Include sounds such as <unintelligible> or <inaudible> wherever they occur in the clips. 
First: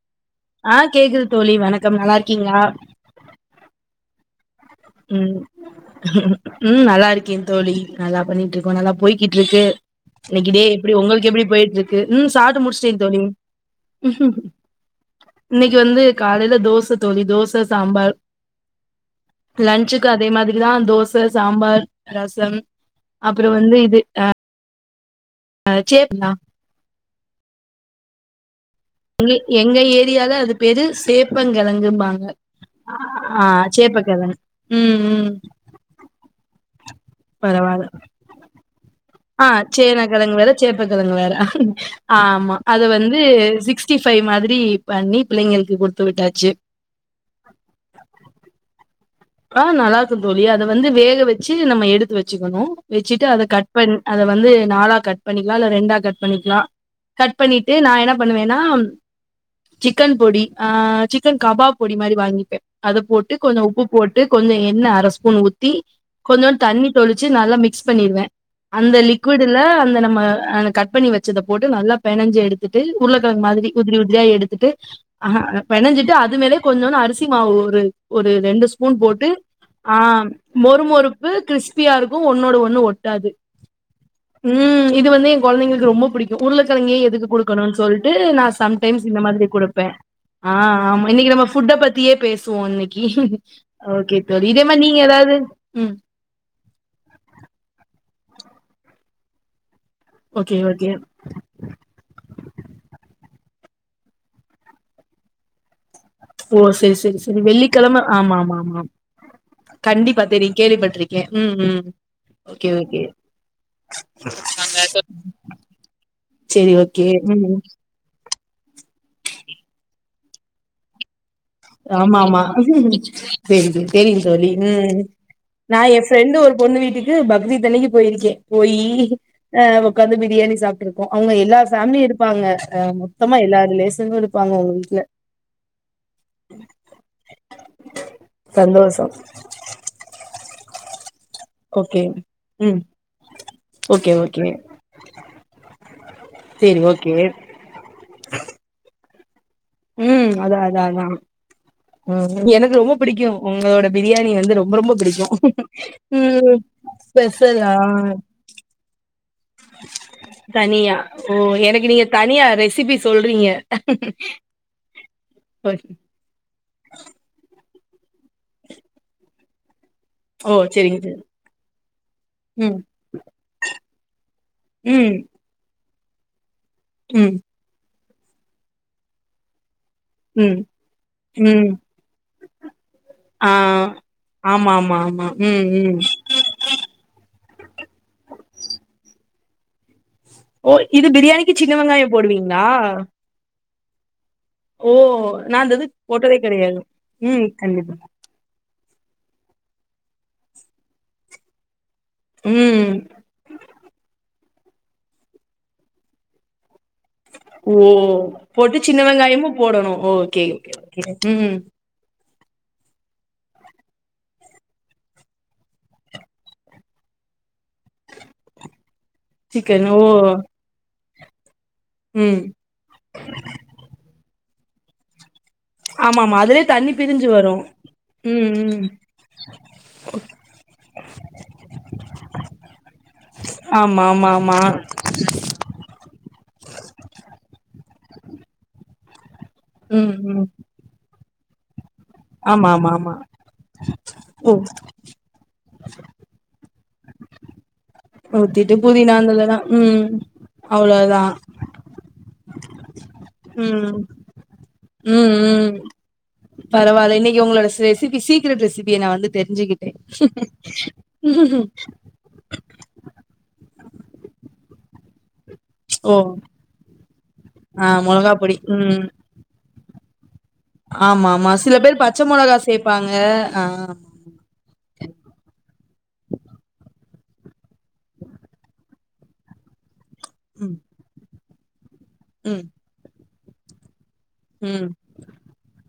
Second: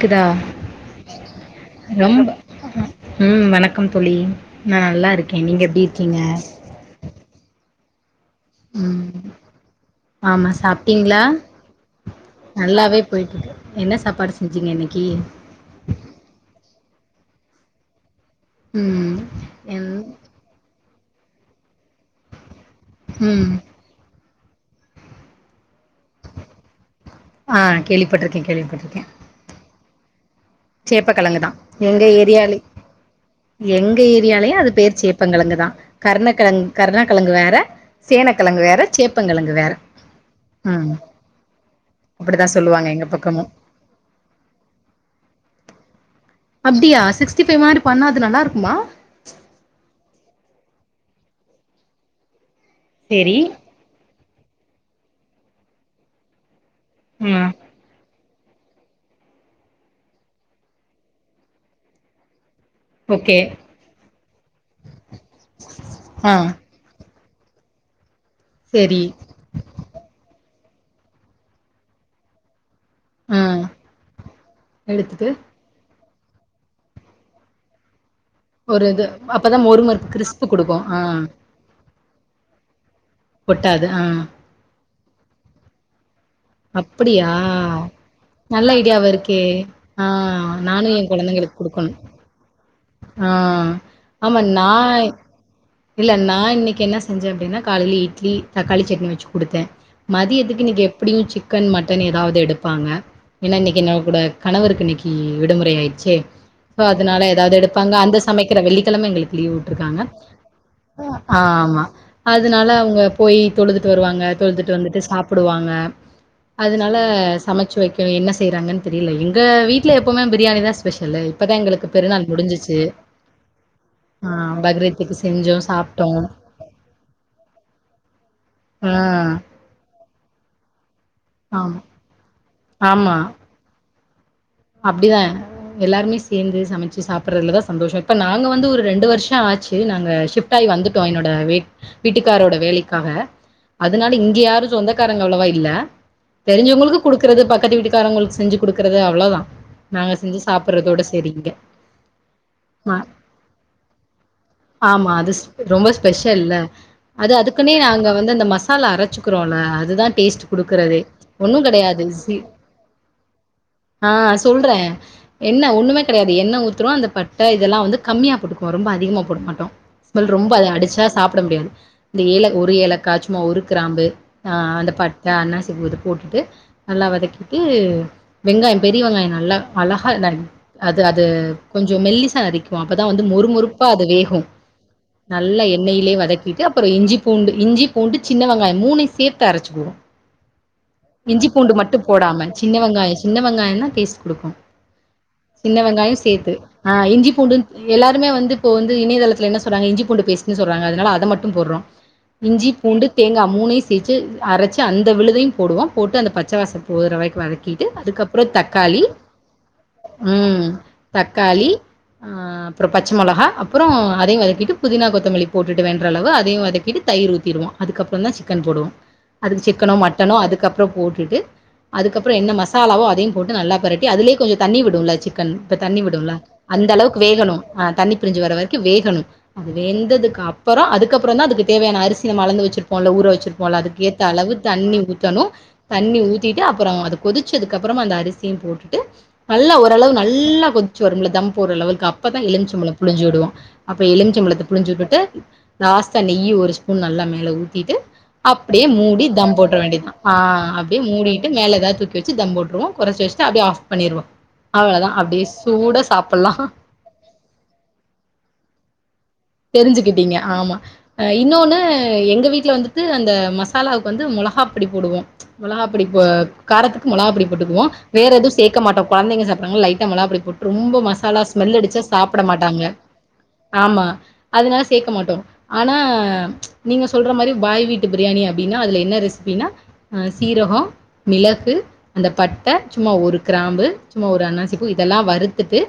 கேக்தா ஆ கேக்குது தோழி வணக்கம் நல்லா இருக்கீங்ளா ம் வணக்கம் தோழி நா நல்லா ம் இருக்கே நீங்க எப்டி இருக்கீங்க ம் நல்லாருக்கே தோழி நல்லா பண்ணிட்ருக்கோ நல்லா ம் போய்கிட்ருக்கு ஆமா இன்னைக்கி டே எப்டி சாப்ட்டீங்களா உங்களுக்கு எப்டி போயிட்ருக்கு ம் சாப்ட்டு முடிச்சிட்டே நல்லாவே தோழி போயிட்ருக்கு என்ன ம் சாப்பாடு செஞ்சீங்க இன்னைக்கி இன்னைக்கு வந்து காலைல தோச தோழி தோச சாம்பார் ம் என் லன்ச்சுக்கு அதே மாதிரிதா தோச சாம்பார் ரசம் அப்றோ ம் வந்து இது அ ஆ சேப்புன்னா ஆ கேள்விப்பட்ருக்கே கேள்விப்பட்ருக்கே தோழி எங்க ஏரியால அது பேரு சேப்பக்கெழங்கு தா எங்க சேப்பங்கெழங்கும்பாங்க ஏரியாலே ஆ எங்க சேப்பக்கெழ ஏரியாலயு அது ம் பேர் ம் சேப்பங்கெழங்கு தா கருணக்கெழங் கருணக்கெழங்கு வேற பரவால்ல சேனக்கெழங்கு வேற சேப் ஆ சேனா கெழங்கு வேற சேப்பக்கெழங்கு வேற அப்டிதா ஆமா அத சொல்லுவாங்க எங்க வந்து பக்கமு சிக் ஸ்டி ஃபைவ் மாதிரி பண்ணி பிள்ளைங்களுக்கு குடுத்து விட்டாச்சு அப்டியா சிக்ஸ்டி ஃபைவ் மாரி பண்ணா அது நல்லா இருக்குமா ஆ நல்லா இருக்கு தோழி அத வந்து வேக வச்சி நம்ம எடுத்து வச்சிக்கணு வச்சுட்டு சேரி அத கட் பண் அத வந்து நாலா கட் பண்ணிக்கலா இல்ல ரெண்டா கட் பண்ணிக்கலா கட் ம் பண்ணிட் டு நா என்ன பண்ணுவேன்னா சிக்கன் பொடி ஆ சிக்கன் கபாப் பொடி மாரி வாங்கிப்பே அத போட்டு ஓகே கொஞ்ச உப்பு போட்டு கொஞ்சோ எண்ணெ அரை ஸ்பூன் ஊத்தி ஆ கொஞ்சோண்டு தண்ணி தொளிச்சி நல்லா மிக்ஸ் பண்ணிருவே அந்த செரி லிக் வீடுல அந்த நம்ம அந்த கட் பண்ணி வச்சத போட்டு நல்லா பெனஞ்சி எடுத்துட்டு ஆ உருளைகெழங்கு மாதிரி உதிரி உதிரியா எடுத்துட்டு எடுத்துட்டு அஹா பெனஞ்சிட்டு அது மேலயே கொஞ்சோன்னு அரிசி மாவு ஒரு ஒரு ரெண்டு ஒரு ஸ்பூன் இது போட்டு அப்பதா மொறு ஆ மொறுப்பு கிறிஸ்பு குடுக்கு மொறு ஆ மொறுப்பு கிறிஸ்பியா இருக்கு ஒன்னோட ஒண்ணு ஒட்டாது ஒட்டாது ஆ ம் இது வந்து ஏ கொழந்தைங்களுக்கு ரொம்ப பிடிக் கு உருளக்கெழங்கே எதுக்கு அப்படியா குடுக்கணுன்னு சொல்லிட்டு நா நல்ல சம்டைம்ஸ் ஐடியாவா இந்த இருக்கே மாதிரி குடுப்பே ஆ நானு எ ஆமா இன்னக்கி நம்ம கொழந்தைங்களுக்கு ஃபுட்ட குடுக்கணு பத்தியே பேசுவோ இன்னக்கி ஆ ஓகே ஆமா தோழி இதே நா மாரி நீங்க ஏதாவது ம் இல்ல நா இன்னக்கி என்ன செஞ்சே அப்டின்னா காலேல இட்லி தக்காளி சட்னி வச்சு குடுத்தே ஓகே மதியத்துக்கு இன்னக்கி ஓகே எப்டியு சிக் கன் மட்டன் ஏதாவது எடுப்பாங்க ஏன்னா இன்னக்கி என்னோட கணவருக்கு இன்னக்கி விடுமுறை ஆயி ச்சே ஓ சோ செரி செரி அதனால செரி எதாவது எடுப் பாங்க வெள்ளிக்கிழம அந்த ஆமா ஆமா சமைக்கிற ஆமா வெள்ளிக்கெழம எங்களுக்கு லீவ் விட்டுருக்காங்க கண்டிப்பா தெரியு கேள்விப்பட்டிருக்கே ஆ ம் ம் ஆமா அதுனால ஓகே ஓகே அவங்க போய் தொழுதுட்டு வருவாங்க தொழுதுட்டு வந்துட்டு சாப்டுவாங்க செரி அதுனால ஓகே ம் சமைச்சு வைக்க என்ன செய்றாங்கன்னு தெரில எங்க வீட்ல எப்பவுமே பிரியாணி தா ஸ்பெஷலு இப்பதா எங்களுக்கு பெருநாள் முடிசுச்சு ம் தெரிது தெரியு தோழி ம் பக்ரீத்துக்கு செஞ்சோம், நா ஏ சாப்ட்டோம். ஃப்ரெண்டு ஒரு பொண்ணு வீட்டுக்கு பக்ரீத் அன்னக்கி போயிருக்கே போயி ஆ ஒக்காந்து பிரியாணி சாப்ட்டுருக்கோ அவங்க எல்லா ஆமா ஃபேமிலியு இருப்பாங்க ஆ ஆமா மொத்தமா எல்லா ரிலேஷன்னு இருப் அப்டிதா எல்லாருமே சேந்து சமைச்சி சாப்ட்றதுலதா சந்தோஷோ இப்ப நாங்க வந்து ஒரு சந்தோஷோ ரெண்டு வருஷோ ஆச்சு நாங்க ஷிப்ட ஆயி வந்துட்டோ என்னோட ஆ வீட் ஓகே வீட்டுக்காரோட ம் வேலைக்காக ஓகே அதனால இங்க ஓகே யாரு சொந்தக்காரங்க அவ்ளவா இல்ல செரி தெரிஞ்சவங்களுக்கு ஓகே குடுக்குறது பக்கத்து வீட்டுக்காரங்களுக்கு செஞ்சு குடுக்குறது அவ்ளதா நாங்க ம் செஞ்சி அதா அதா சாப்ட்றதோட அதா செரி இங்க ம் எனக்கு ரொம்ப ஆ பிடிக்கு உங்களோட பிரியாணி வந்து ரொம்ப ரொம்ப ஆமா பிடிக்கு அது ஸ்- ரொம்ப ஸ்பெஷல்ல ம் அது அதுக்குன்னே ஸ்பெஷலா நாங்க வந்து அந்த மசாலா அரைச்சுப் றோல அதுதா டேஸ்ட் தனியா குடுக்கறதே ஓ ஒன்னு எனக்கு கெடையாது நீங்க சி தனியா ரெசிபி சொல்றீங்க ஆ சொல் றே என்ன ஓகே ஒண்ணுமே கெடையாது எண்ணெ ஊத்துறோ இந்த பட்டை இதெல்லா வந்து கம்மியா போட்டுக்குவோ ரொம்ப அதிகமா போட மாட்டோ ஸ்மல் ரொம்ப ஓ அது சரிங்க அடிச்சா சரி சாப்புட முடியாது இந்த ஏல ஒரு ம் ஏலக்காய் சும்மா ஒரு கிராம்பு அ அந்த ம் பட்ட அன்னாசி பூ இது போட்டுட்டு நல்லா ம் வதக்கிட்டு வெங்காயோ பெரிய வெங்காயோ நல்லா அழகா இதாயிடணு ம் அது அது ம் கொஞ்சோ மெல்லிசா அரிக்கு அப்பதா வந்து மொறு ஆ மொறுப்பா அது வேகு ஆமா ஆமா ஆமா நல்லா ம் ம் எண்ணெயிலயே வதக் கிட்டு அப்பறோ இஞ்சி பூண்டு இஞ்சி பூண்டு சின்ன வெங்காயோ மூனயு சேத்து அரைச்சுக்குவோ ஓ இது இஞ்சி பிரியாணிக்கு பூண்டு சின்ன மட்டு வெங்காயம் போடாம போடுவீங்களா சின்ன வெங்காயோ சின்ன வெங்காயந்தா டேஸ்ட் குடுக்கு ஓ நான் அந்த சின்ன இது வெங்காயோ போட்டதே சேத்து கெடையாது ஆ இஞ்சி ம் பூண்டு கண்டிப்பா எல்லாருமே வந்து இப்போ வந்து இணையதளத்துல என்ன சொல்றாங்க இஞ்சி பூண்டு பேஸ்ட்டுன்னு சொல்றாங்க அதனால அத மட்டு போட்றோ இஞ்சி ம் பூண்டு தேங்கா மூனயு சேச்சி அரைச்சி அந்த விழுதையு போடுவோ போட்டு அந்த பச்சை வாச போறவரைக்கு ஓ போட்டு சின்ன வெங்காயமு போடணு ஓகே ம் ஓகே ஓகே ம் அப்பற பச்ச மொலகா அப்பற அதயு வதக்கிட்டு புதினா கொத்தமல்லி போட்டுட்டு வென்ற அளவு அதயு வதக்கிட்டு தயிர் ஊத்திடுவோ அதுக்கப்பறதா சிக்கன் போடுவோ அதுக்கு சிக்கன் சிக்கனோ ஓ மட்டனோ அதுக்கப் அப்பற போட்டுட்டு அதுக்கப்பற ம் என்ன மசாலாவோ அதையு போட்டு நல்லா பெரட்டி அதுலயே கொஞ்ச தண்ணி விடும்ல்ல சிக்கன் தண்ணி ஆமா விடும்ல ஆமா அதுலயே அந்த தண்ணி அளவுக்கு பிரிஞ்சு வேகணு வரும் அஹ் தண்ணி பிரிஞ்சு வர ம் வரைக்கு ம் வேகணும் அது வெந்ததுகப் ப்பற அதுக்கப்பற தா அதுக்கு தேவயான அரிசிய நம்ம அளந்து வச்சிருப்போம்ல்ல ஊர வச்சிருப்பேம்ல அதுக்கு ஆமா ஏத்த ஆமா அளவு ஆமா தண்ணி ஊத்தணு தண்ணி ஊத்திட்டு அப்பற அது கொதிச்சதுக்கு அப்பறமா இந்த அரிசியு போட்டுட்டு நல்லா ம் ஓரளவு ம் நல்லா கொதிச்சு வரும்ல்ல தம்ப் போர்ர லெவல்க்கு அப்பதா ஆமா ஆமா எலுமிச்சம்பலம் ஆமா புழஞ்ச விடுவோ அப்ப எலிம்பிச்ச ஓ பளத்த புழிஞ்சு வுட்டுட்டு லாஸ்டா நெய்யி ஒரு ஸ்பூன் நல்லா மேல ஊத்திட்டு ஊத்திட்டு அப்டியே புதினா மூடி அந்ததெல்லா தம் போட்ர ம் வேண்டியதுதா ஆஹ் அப்டியே அவ்ளோதா மூடிட்டு மேல எதாது தூக்கி வச்சு தம் போட்டுருவோ குறைச்சு வச்சுட்டு அப்டியே ஆஃப் ம் பண்ணிருவோ அவ்ளதா ம் அப்டிேயே ம் சூடா சாப்புட்லா பரவால்ல இன்னிக் உங்களோட ச ரெசீபீ சீக்ரட் ரெசிபிய என்ன நா வந்து தெரிஞ்சுக்கிட்டே தெரிஞ்சுக்கிட்டீங்க ஆமா ஆ இன்னொன்னு எங்க வீட்டுல வந்து அந்த மசாலாவுக்கு வந்து மொளகாப்பொடி போடுவோ மொளகாப்படி ஓ ப்பே காரத்துக்கு மொளாகா பொடி போட்டுக்குவோ ஆ வேற மொளகா எதுவு பொடி சேர்க்க மாட்டோ ம் குழந்தைங்க சாப்பறாங்க லைட்டா மொளாகாபொடி ரொம்ப ஆமா மசாலா ஆமா சில ஸ்மெல் பேர் அடிச்சா பச்ச சாப்புட மொளகா மாட்டாங்க சேப்பாங்க ஆ ஆமா அதனால சேர்க்க மாட்டோ ஆனா நீங்க சொல்ற மாரி பாய் வீட்டு பிரியாணி அப்டின்னா அதுல என்ன ரெசிபினா சீரக ம் மிளகு அந்த ம் பட்ட சும்மா ஒரு கிராம்பு சும்மா ஒரு அண்ணாசி பூ ம் இதெல்லா வறுத்துட்டு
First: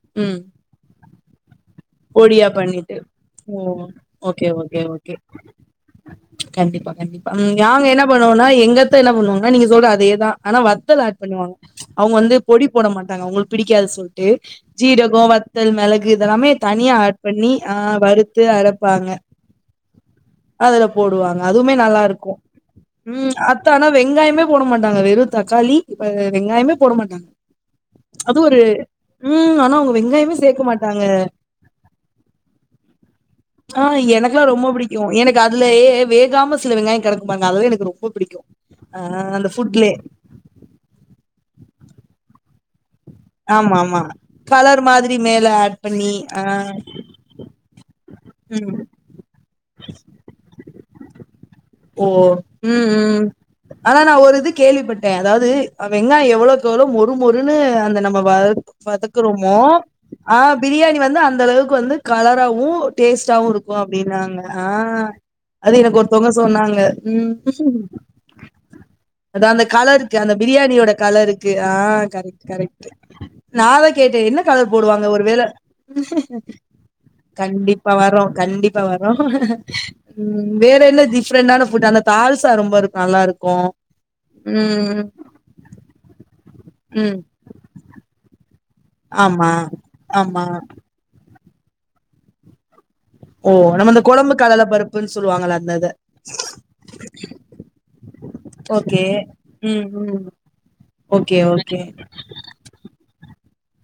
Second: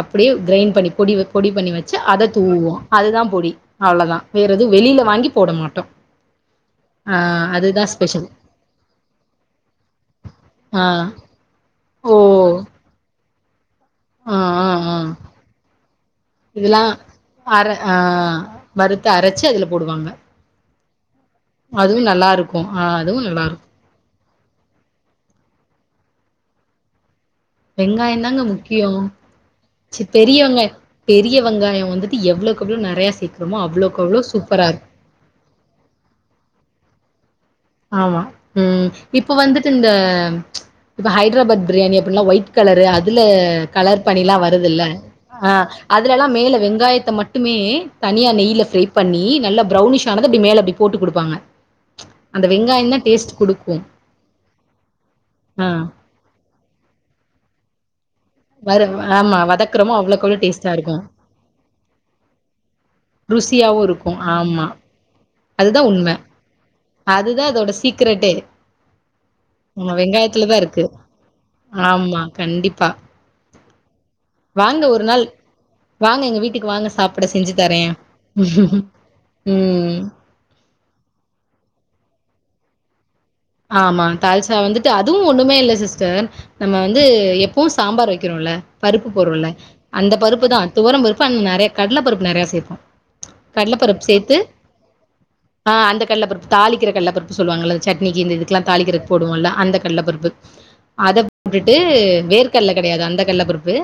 அப்டியே ம் கிரைண்ட் பண்ணி பொடி வப் பொடி பண்ணி வச்சு அத பொடியா தூவோ பண்ணிட்டு அதுதா பொடி ஓ அவ்ளவுதா வேற ஓகே எதுவு ஓகே வெளியில ஓகே வாங்கி போட மாட்டோ கண்டிப்பா கண்டிப்பா நாங்க என்ன பண்ணுவம்னா எங்கத்த என்ன பண்ணுவாங்கன்னா நீங்க சொல்ற அதேதா ஆனா ஆ. வத்தல் ஆட் பண்ணுவாங்க அவங்க ஓ! வந்து பொடி போட மாட்டாங்க அவங்களுக்கு பிடிக்காது சொல்லிட்டு ஆ, ஆ, ஆ. ஜீரகம் வத்தல் மிளகு இதல்லாமே இதெல்லாம் தனியா ஆட் பண்ணி அர அ ஆ வறுத்து அரப்பாங்க வறுத்து அரைச்சு அதுல போடுவாங்க. அதுல போடுவாங்க அதுமே நல்லா அதுவும் இருக்கும் நல்லாருக்கும். ஆ அதுவும் ம் நல்லாருக்கும். அத்த ஆனா வெங்காயமே போட மாட்டாங்க வெறு தக்காளி <unintelligible> வெங்காயமே போட மாட்டாங்க வெங்காயம் அது தாங்க ஒரு முக்கியம் ம் ஆனா அவங்க சி பெரிய வெங்காயமே சேக்க வெங்காய மாட்டாங்க பெரிய வெங்காயம் வந்துட்டு எவ்வளவுக்கு எவ்ளோ நெறையா சேக்கறமோ ஆ அவ்வளவுக்கு அவ்ளோ எனக்குல்லாம் சூப்பர ரொம்ப இருக்கும் எனக்கு அதுலயே வேகாம சில வெங்காய கெடைக்கு பாருங்க அதுவே எனக்கு ரொம்ப ஆமா பிடிக்கும் ம் ஆ இப்ப அந்த வந்துட்டு இந்த ஃபுட்லே ப்ச் இப்ப ஹைதராபாத் பிரியாணி அப்டின்ல்லா ஒயிட் புட் கலர் அதுல ஆமா ஆமா கலர் பண்ணிலா கலர் வருதுல்ல மாதிரி மேல அ ஆட் பண்ணி அதுலல்லா ஆ மேல வெங்காயத்த மட்டு மட்டுமே தனியா நெய்ல ம் ஃப்ரை பண்ணி நல்லா பரௌனிஷ ஆனது அப்டி மேல அப்டி போட்டு கொடுப்பாங்க ஓ ம் ம் குடுக்கு ஆனா நா ஒரு இது கேள்விப்பட்ட அதாவது ஆ அவ எல்லா எவ்வளவுக்கு எவ்ளோ மொரு மொருன்னு அந்த நம்ம வத வரு ஆமா வதக்குறோமோ வதக்குறோமோ அவ்வளோக்கு அ அவ்வளோ டேஸ்ட்டா இருக்கு பிரியாணி வந்து அந்த அளவுக்கு வந்து கலராவு டேஸ்டாவவும் இருக்கும் ருசியாவு இருக்கு அப்டின்னாங்க ஆமா அ அதுதா உண்ம சொன்னாங்க ம் விட்டு அதா அந்த கலருக்கு அந்த இருக்கு பிரியாணியோட கலர்க்கு அ ஆமா கரெக்ட் கரெக்ட் கண்டிப்பா நா அதா கேட்ட என்ன கலர் வாங்க போடுவாங்க ஒரு நாள் வேள வாங்க எங்க வீட்டுக்கு வாங்க சாப்பிட செஞ்சு தரே கண்டிப்பா வரோ கண்டிப்பா வரோ ம் ம் வேற என்ன டிஃப்ரெண்டான ஃபுட் அந்த தால்சா ரொம்ப இருக் நல்லா இருக்கு ஆமா தால்சா வந்துட்டு அதுவு ஒன்னுமே இல்ல சிஸ்டர் நம்ம வந்து ம். எப்பவு சாம்பார் வெக்கிறோல பருப்பு பொருளுல்ல ஆமா, அந்த ஆமா. பருப்பு தா துவரம் பருப்பு அந் நறைய கடல பருப்பு நறைய சேப்போ ஓ! கடல நம்ம இந்த பருப்பு குழம்பு சேத்து கடல பருப்புன்னு சொல்லுவாங்கல்ல அ இத. அந்த கல்ல பருப்பு தாளிக்கிற கல்ல பருப்பு சொல்லுவாங்கல்ல சட் ட்னிக்கு இந்த இதுக்கெல்லா ஓகே. தாளிக்கிறதுக்கு போடுவோல்ல அந்த ம், ம். கடலபருப்பு அத ஓகே, போட்டுட்டு ஓகே. வேர்கல்ல கெடையாது அந்த கல்ல பருப்பு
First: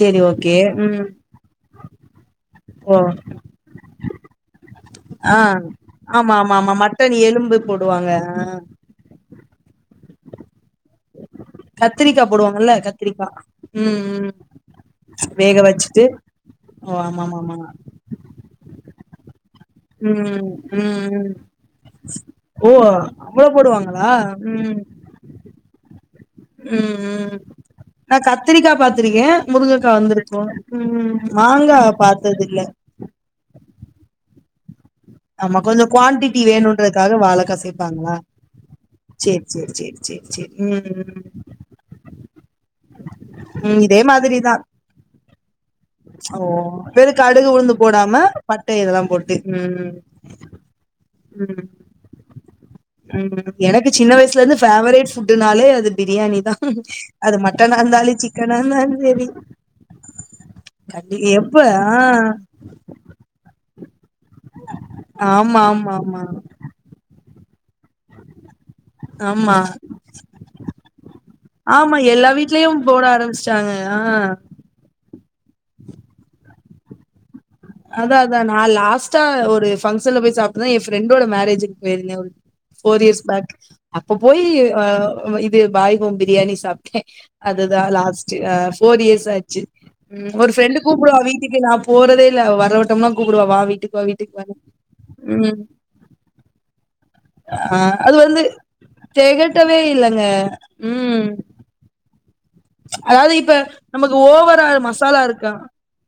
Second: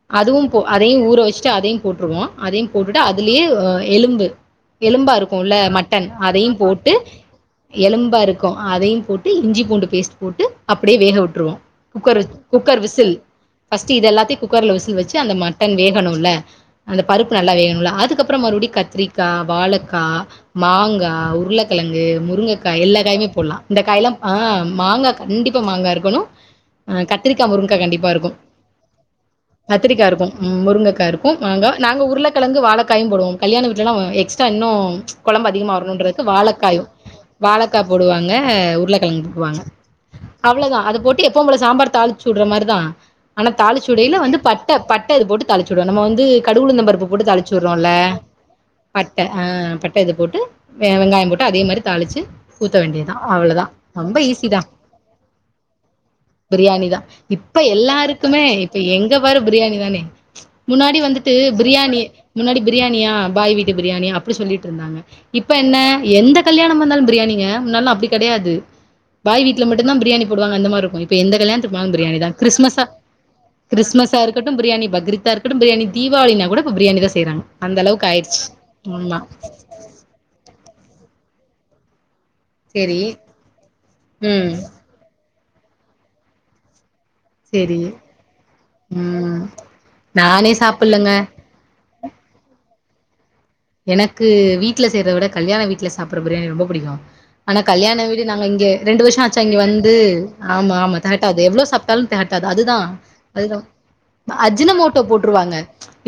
சரி, அதுவும் ஓகே. போ அதையு ம். ஊற வெஷ்ட்டு அதையு போட்டுருவோ அதையு ஓ! போட்டுட்டு அதுலயே எலும்பு எலும்பா ஆ. இருக்குல்ல மட்டன் ஆமா, அதையு ஆமா, ஆமா. போட்டு மட்டன் எலும்பு போடுவாங்க. எலும்பா ஆ. இருக்கு அதையு போட்டு இஞ்சி பூண்டு பேஸ்ட் போட்டு அப்படியே வேக விட்டுருவோ குக்கரு கத்திரிக்கா போடுவாங்கல்ல குக்கர் விசில் கத்திரிக்கா. ஃபர்ஸ்ட் ம், இது ம். எல்லாத்தையு குக்கர்ல விசில் வச்சு அந்த வேக மட்டன் வச்சுட்டு வேகணும்ல ஓ! அந்த பருப்பு நல்லா ஆமாமாமா. வேகணுல அதுக்கப்றோ மறுபடி கத்திரி க்கா வாழக்கா ம், ம், மாங்கா ம். உருளக்கெழங்கு ஓ முருங்கக்கா எல்லா காயுமே அவ்ளோ போட்லா இந்த போடுவாங்களா காய்லா அ ம் மாங்கா கண்டிப்பா மாங்கா இருக்கணு அ ம் ம் கத்திரிக்கா முருங்கா கண்டிப்பா நா இருக்கு கத்திரிக்கா பாத்திருக்கே முருங்கக்கா கத்திரிக்கா இருக்கு வந்திருக்கு முருங்கக்கா ம் இருக் கு நாங்க மாங்கா நாங்க உருளக்கெழங்கு பாத்ததில்ல வாழைகாயு போடுவோ கல்யாண வீட்லல்லா எக்ஸ்ட்ரா இன்னு கொழம்பு ஆமா அதிகமா கொஞ்சோ வரணுன்றதுக்கு குவான்டிட்டி வாழைக்காயு வேணுன்றதுக்காக வாழக்கா வாழைக்கா சேப்பாங்களா போடுவாங் ங்க உருளக்கெழங்கு சேரி போடுவாங்க சேரி சேரி சேரி சேரி அவ்ளவுதா ம் அது போட்டு ம் எப்போ எப்பவு போல சாம்பார் தாளிச்சிவுட்ற மாரி தா ஆனா ம் இதே தாளிச்சிவுடையில வந்து மாதிரிதா பட்ட பட்ட இது போட்டு தாளிச்சிவுடுவோ நம்ம வந்து ஓ கடுகு ஊளுத்தம் பருப்பு வெறு போட்டு கடுகு தாளிச்சி உளுந்து உட்றோல்ல போடாம பட்ட இதெல்லா பட்ட போட்டு ஆ ம் பட்ட இது போட்டு வெங்காயோ போட்டு அதே ம் மாரி தாளிச்சு ஊத்த வேண்டிது ம் எனக்கு சின்ன வயசுல இருந்து ஃபேவரிட் ஃபுட்டுனாலே அது பிரியாணி தா அது இப்ப மட்டனா இருந்தாலு எல்லாருக்குமே சிக்கனா இப்ப இருந்தாலு எங்க சரி பாரு பிரியாணி தானே முன்னாடி கண்டி வந்துட்டு எப்ப பிரியாணி ஆ முன்னாடி பிரியாணியா பாய் வீட்டு பிரியாணியா அப்டி சொல்லிட்டு இருந்தாங்க இப்ப ஆமா என்ன ஆமா ஆமா எந்த கல்யாணம் ம வந்தாலும் பிரியாணிங்க முன்னால்லா அப்டி கெடையாது பாய் ஆமா வீட்ல மட்டும் பிரியாணி போடுவாங்க அந்த மாரி இருக்கு எந்த கல்யாணத்துக்கு போனாலு ஆமா பிரியாணி எல்லா தா வீட்லயும் கிறிஸ்மஸ்ஸா போட ஆரம்பிச்சுட்டாங்க. ஆ கிறிஸ்மஸ்ஸா இருக்கட்டு பிரியாணி பக்ரீத்தா இருக்கட்டு பிரியாணி தீபாவளினா கூட இப்ப பிரியாணி தா செய்றாங்க அந்த அளவுக்கு அதா அதா ஆயிடுச்சு நா ஆமா லாஸ்டா ஒரு ஃப்ஷன்ல போய் சாப்புட்டுதா எயா ஃப்ரெண்டோட மேரேஜக்கு போயிருந்தே ஒரு சேரி ஃபோர் இயர்ஸ் பேக் அப்ப போய் ம் அ இது பாய்வோம் பிரியாணி சாப்டே சேரி அதுதா லாஸ்ட் அ ஃபோர் இயர்ஸ் ம் ஆச்சி ம் ஒரு நானே ஃப்ரெண்டு் சாப்புல்லங்க கூப்புடுவாங்க இப் வீட்டுக்கு நா போறதே இல்ல அவ வர வட்டம்லா கூப்புடுவா வாவி எனக்கு வீட்டுல செய்யறத விட கல்யாண வீட்ல சாப்புட்ற பிரியாணி ரொம்ப புடிக்கு ஆனா அ கல்யாண அது வீடு வந்து நாங்க இங்க ரெண்டு வருஷோ ஆச்சா இங்க தெகட்டவே வந்து இல்லங்க. ஆமா ஆமா ம். தெகட்டாது எவ்ளோ சாப் ட்டாலு தெகட்டாது அதுதா அதாவது இப்ப அதுதா நமக்கு ஓவரா அஜினமோட்டோ மசாலா இருக்கா போட்றுவாங்க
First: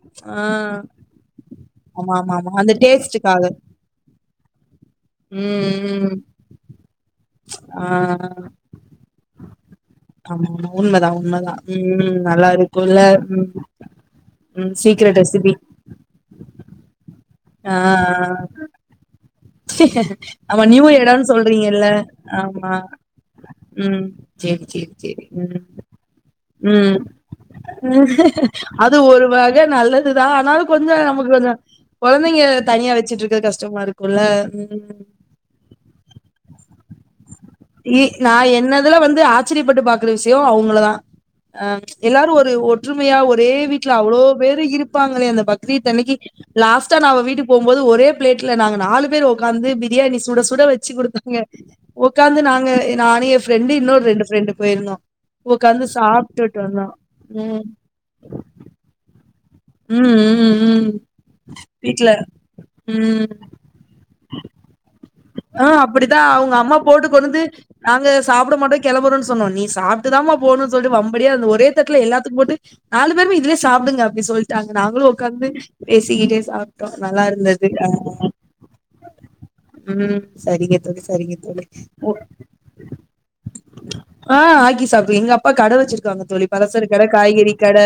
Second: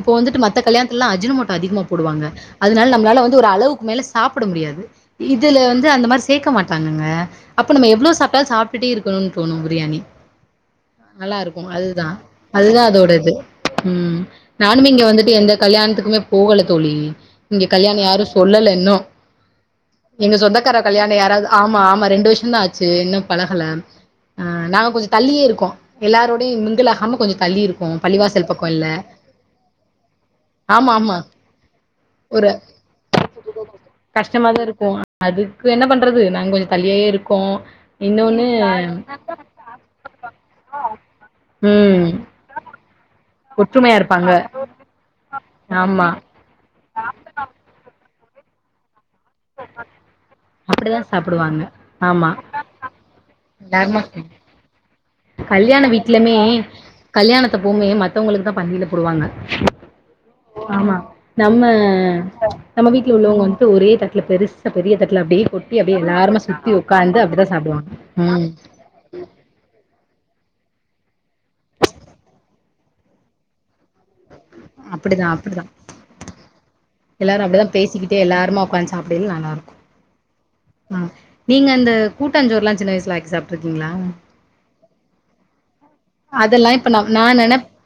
இப்போ ஆ வந்துட்டு மத்த கல்யணத்துலல்லா அர்ஜினமோட்டோ அதிக ஆமா போவாங்க ஆமா ஆமா அந்த அதனால நம்மளால வந்து டேஸ்ட்டுக்காக ஒரு அளவுக்கு மேல சாப்புட முடியாது இதுல ம் வந்து அந்த ம் மாரி சேக்க மாட்டாங்கங்க அப்ப ஆ நம்ம எவ்ளோ சாப்டாலு சாப் டுட்டே இருக்கணுன்னு தோணு பிரியாணி ஆமா ஆமா உண்மதா நல்லா உண்மதா இருக்கு அதுதா ம் நல்லா அதுதா இருக்குல்ல அதோட இது ம் ம் ம் நானுமே இங்க சீக்ரெட் வந்துட்டு எந்த ரெசிபி கல்யாணத்துக்குமே போகல தோழி இங்க ஆ கல்யாணோ யாரு சொல்லல இன்னு எங்க ஆமா சொந்தக்கார நியூ கல்யாண எடம்னு யாராவது ஆமா சொல்றீங்கல்ல ஆமா ரெண்டு வருஷந்தா ஆமா ஆச்சு இன்னு பழகல ம் ஆ சேரி நாங்க சேரி கொஞ்ச சேரி தள்ளியே ம் இருக்கோ எல்லாரோடையு ம் மிங்குலாகாம கொஞ்ச தள்ளி இருக்கோ பழிவாசல் அது ஒரு வகை நல்லதுதா ஆனா கொஞ்ச ஆமா ஆமா நமக்கு கொஞ்ச கொழந்தைங்க ஒரு தனியா வச்சுட்ருக்க கஷ்டமா இருக்கு கஷ்டமாதா இருக்கு அதுக்கு என்ன பண்றது நாங்க கொஞ்ச தள்ளியே இருக்கோ இ நா இன்னொன்னு என்னதுல வந்து ஆச்சரிய பட்டு பாக்குற விஷயோ அவுங்கள தா அ ம் எல்லாரு ஒரு ஒற்றுமையா ஒரு ஒரே வீட்ல ஒற்றுமையா அவ்ளோ இருப்பாங்க பேரு இருப்பாங்களே அந்த பக்ரீத் ஆமா அன்னைக்கி லாஸ்டா நா அவ வீட்டுக்கு போம்போது ஒரே பிளேட்ல நாங்க நாலு பேர் ஒட்காந்து பிரியாணி சுட சு சுட வச்சு அப்டிதா குடுத்தாங்க சாப்டுவாங்க ஆமா ஒக்காந்து நாங்க நானு ஏ ஃப்ரெண்டு எல்லாருமா இன்னொரு ரெண்டு ஃப்ரெண்டு போயிருந்தோ கல்யாண உக்காந்து வீட்லுமே சாப்ட்டுட்டு வந்தோ கல்யாணத்த ம் போவுமே மத்தவங்களுக்கு தா பண்டியில போடுவாங்க ம் ம் ம் ஆமா நம்ம வீட்ல நம்ம வீட்ல ம் உள்ளவங்க வந்துட்டு ஒரே தட்ல பெருசு பெரிய தட்ல அப்டியே ஆ கொட்டி அப்டியே அப்படிதான் எல்லாருமா அவங்க சுத்தி அம்மா உக்காந்து அப்டிதா சாப்டுவாங்க ம் கெளம்புறோன் சொன்னோ நீ சாப்ட்டுதாமா போணு சொல்ட்டு வம்படியா அந்த ஒரே தட்ல எல்லாத்துக்கு போட்டு நாலு பேருமே இதுலயே சாப்டுங்க அப்டி சொல்ட்டாங்க நாங்களு அப்டிதா உக்காந்து அப்டிதா பேசிக்கிட்டே சாப் எல்லாரு அப்டிதா பேசிக்கிட்டே எல்லாருமா உக்காந்து சாப்டேல நல்லாருக்கு ம் சரிங்க ஆ தோழி, சரிங்க தோழி. நீங்க அந்த ஒ கூட்டாஞ்சோருல்லா சின்ன வயசுல ஆக்கி சாப்ட்ருக்கீங்களா ஆ ஆக்கி சாப்டு எங்க அப்பா கட வச்சிருக்காங்க தோழி அதெல்லா இப்ப நா பலசரக்கட நா காய்கறி நெனப் கட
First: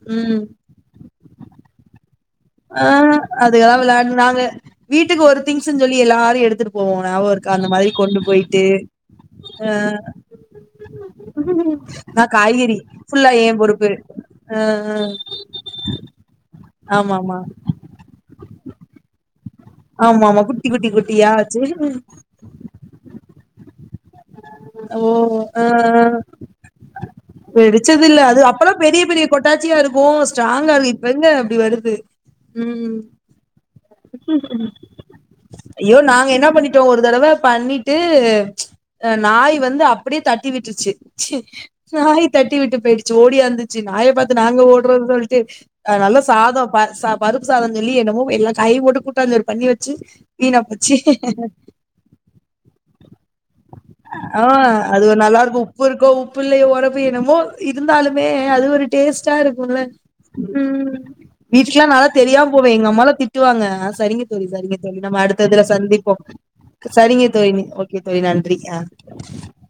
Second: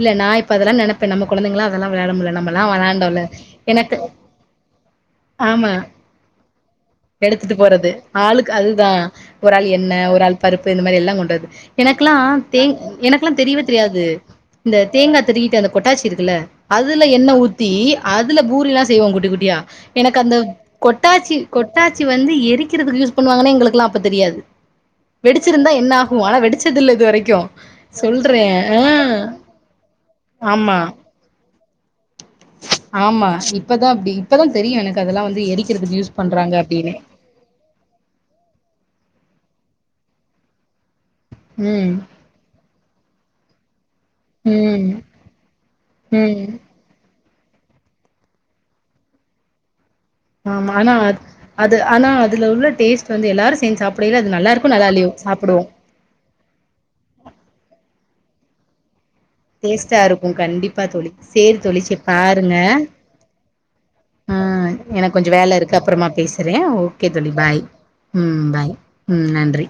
இல்ல நா ம் அதெல்லா இப்ப நெனப்பே நம்ம கொழந்தங்களா அதெல்லா விளையாட முடில நம்ம ஆ அதுக்கல்லா விளா நாங்க வீட்டுக்கு ஒரு ஆமா திங்ஸ்ன்னு சொல்லி எல்லாரு எடுத்து எடுத்துட்டு போறது ஆளுக்கு அதுதா ஒரு அ ஆள் எண்ணெ ஒரு ஆள் பருப்பு இந்த மாரி எல்லா கொண்டுது எனக்கு ஆ ஆ நான் தேங் காய்கறி ஃபுல்லா எனக்குல்லா ஏன் தெரியவே பொறுப்பு. தெரியாது அ இந்த அ தேங்கா தருக்கிட்டு அந்த கொட்டாச்சி இருக்குல்ல அதுல எண்ணெ ஆமாமா ஊத்தி அதுல பூரில்லா செய்வோ குட்டி குட்டியா எனக்கு அந்த ஆமாமா குட்டி குட்டி குட்டியா கொட்டாச்சி வச்சு கொட்டாச்சி வந்து எரிக்கிறதுக்கு யூஸ் பண்ணுவாங்கனே எங்களுக்குல்லா அப்ப தெரியாது ஓ ஆ வெடிச்சிருந்தா என்னாகும் ஆனா வெடிச்ச துல்ல இது வரைக்கு வெடிச்சது இல்ல அது சொல்றே அப்பல்லா ஆ பெரிய ஆமா வெங்க அப்டி வருது ம் ஆமா இப்பதா அப்டி இப்பதா தெரியு எனக்கு அதெல்லா வந்து ஐயோ எரிக்கிறதுக்கு யூஸ் நாங்க என்ன பண்றாங்க பண்ணிட்டோ அப்டின்னு ஒரு தடவ பண்ணிட் ட்டு நாய் வந்து அ அப்டியே தட்டி விட்டுருச்சு சு ம் நாய் தட்டி விட்டு போயிடுச்சு ஓடியாந்துச்சு நாய பாத்து நாங்க ம் ஓடுறணு சொல்ட்டு ஆ நல்ல ம் சாத ப ச பருப்பு சாத சொல்லி என்னமோ எல்லா காயு போட்டு கூட்டாஞ்சோறு பண்ணி வச்சு வீணா ஆமா போச்சி ஆனா அது உள்ள டேஸ்ட்டு வந்து எல்லாரு சேஞ் சாப்ட ஆ அது ஒரு நல்லாருக்கு உப்பு இருக்கோ உப்பு இல்லையோ ஒரப்பு என்னமோ இருந்தாலுமே அது ஒரு டேஸ்டா இருக்கும்ல டேஸ்ட்டா இருக்கோ கண்டிப்பா ம் தோழி சேரி தோழி வீட்டுக்குல்லா செரி நாளா தெரியாம பாருங்க போவே எங்கம்மாலா தி ட்டுவாங்க சரிங்க ஆ தோழி சரிங்க தோழி எனக்கு நம்ம கொஞ்சோ வேல அடுத்ததுல இருக்கு அப்றமா சந்திப்போம பேசுறே ஓகே சரிங்க தோழி பாய் நன்றி தோழி ம் நன்றி பாய் அ ம் நன்றி